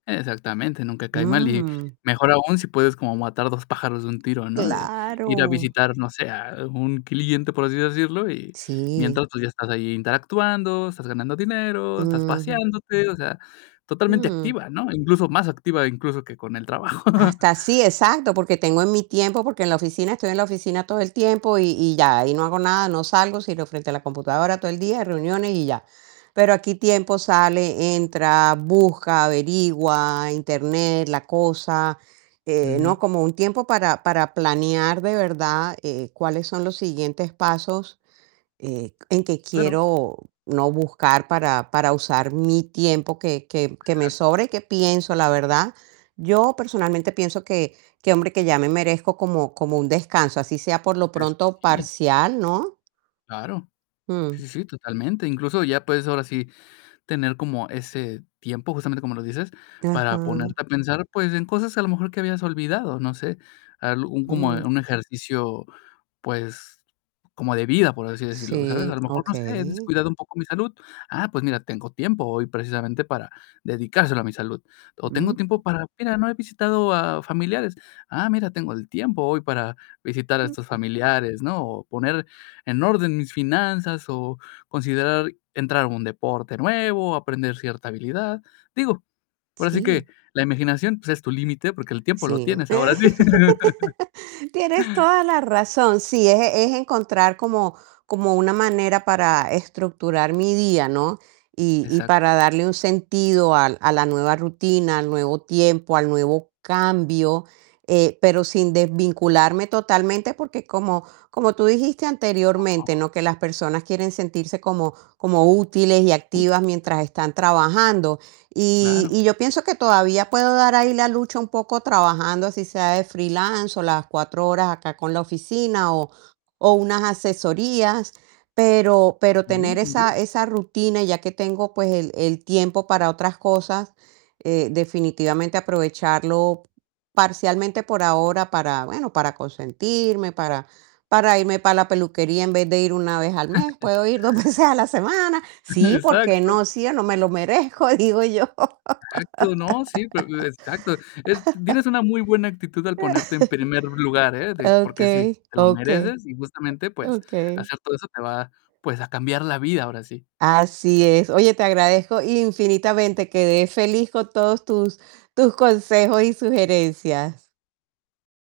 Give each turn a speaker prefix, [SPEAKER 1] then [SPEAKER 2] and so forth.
[SPEAKER 1] Exactamente, nunca cae mal y
[SPEAKER 2] Mm.
[SPEAKER 1] mejor aún si puedes como matar 2 pájaros de un tiro, ¿no?, de ir a
[SPEAKER 2] Claro.
[SPEAKER 1] visitar, no sé, a un cliente, por así decirlo, y
[SPEAKER 2] Sí.
[SPEAKER 1] mientras tú ya estás ahí interactuando, estás ganando dinero, estás
[SPEAKER 2] Mm.
[SPEAKER 1] paseándote, o sea, totalmente
[SPEAKER 2] Mm.
[SPEAKER 1] activa, ¿no?, incluso más activa incluso que con el trabajo.
[SPEAKER 2] Hasta sí, exacto, porque tengo en mi tiempo, porque en la oficina estoy en la oficina todo el tiempo y y ya, ahí no hago nada, no salgo sino frente a la computadora todo el día, reuniones y ya. Pero aquí tiempo sale, entra, busca, averigua, internet, la cosa, eh, ¿no?,
[SPEAKER 1] Ujú.
[SPEAKER 2] como un tiempo para para planear de verdad, eh, cuáles son los siguientes pasos, eh, en que
[SPEAKER 1] Claro.
[SPEAKER 2] quiero no buscar para para usar mi tiempo que que que me
[SPEAKER 1] Exacto.
[SPEAKER 2] sobra y que pienso, la verdad. Yo personalmente pienso que que hombre, que ya me merezco como como un descanso, así sea por lo
[SPEAKER 1] Es
[SPEAKER 2] pronto
[SPEAKER 1] que sí.
[SPEAKER 2] parcial, ¿no?
[SPEAKER 1] Claro.
[SPEAKER 2] Mm.
[SPEAKER 1] Sí, sí, totalmente, incluso ya puedes ahora sí tener como ese tiempo, justamente como lo dices, para ponerte
[SPEAKER 2] Ajá.
[SPEAKER 1] a pensar, pues, en cosas a lo mejor que habías olvidado, no sé, al un, como
[SPEAKER 2] Mm.
[SPEAKER 1] un ejercicio, pues, como de vida, por así decirlo, ¿sabes?, a
[SPEAKER 2] Sí,
[SPEAKER 1] lo mejor, no sé: "He
[SPEAKER 2] okey.
[SPEAKER 1] descuidado un poco mi salud, ah, pues mira, tengo tiempo hoy precisamente para dedicárselo a mi salud", o tengo
[SPEAKER 2] Mm.
[SPEAKER 1] tiempo para: "Mira, no he visitado a familiares, ah, mira, tengo el tiempo hoy para visitar a estos familiares", ¿no?, o poner en orden mis finanzas o considerar entrar a un deporte nuevo, aprender cierta habilidad. Digo, ahora sí que
[SPEAKER 2] Sí.
[SPEAKER 1] la imaginación, pues, es tu límite, porque el tiempo lo
[SPEAKER 2] Sí,
[SPEAKER 1] tienes ahora sí.
[SPEAKER 2] tienes toda la razón, sí, es es encontrar como como una manera para estructurar mi día, ¿no?, y y
[SPEAKER 1] Exacto.
[SPEAKER 2] para darle un sentido al a la nueva rutina, al nuevo tiempo, al nuevo cambio, eh, pero sin desvincularme totalmente, porque como como tú dijiste anteriormente, ¿no?, que las personas quieren sentirse como como útiles y activas
[SPEAKER 1] [unintelligible]
[SPEAKER 2] mientras están trabajando, y
[SPEAKER 1] Claro.
[SPEAKER 2] y yo pienso que todavía puedo dar ahí la lucha un poco trabajando, así sea de freelance o las 4 horas acá con la oficina o o unas asesorías, pero pero tener
[SPEAKER 1] Sí, sin duda.
[SPEAKER 2] esa esa rutina, ya que tengo, pues el el tiempo para otras cosas, eh, definitivamente aprovecharlo parcialmente por ahora para bueno, para consentirme, para para irme para la peluquería en vez de ir una vez al mes, puedo ir 2 veces a la semana, sí, ¿por qué
[SPEAKER 1] Exacto.
[SPEAKER 2] no?, si yo no me lo merezco, digo yo.
[SPEAKER 1] Exacto, ¿no?, sí, pe exacto. Es tienes una muy buena actitud al ponerte en primer lugar, ¿eh?, de porque sí,
[SPEAKER 2] Okey,
[SPEAKER 1] te lo
[SPEAKER 2] okey.
[SPEAKER 1] mereces y justamente, pues
[SPEAKER 2] Okey.
[SPEAKER 1] hacer todo eso te va, pues a cambiar la vida ahora sí.
[SPEAKER 2] Así es. Oye, te agradezco infinitamente. Quedé feliz con todos tus tus consejos y sugerencias.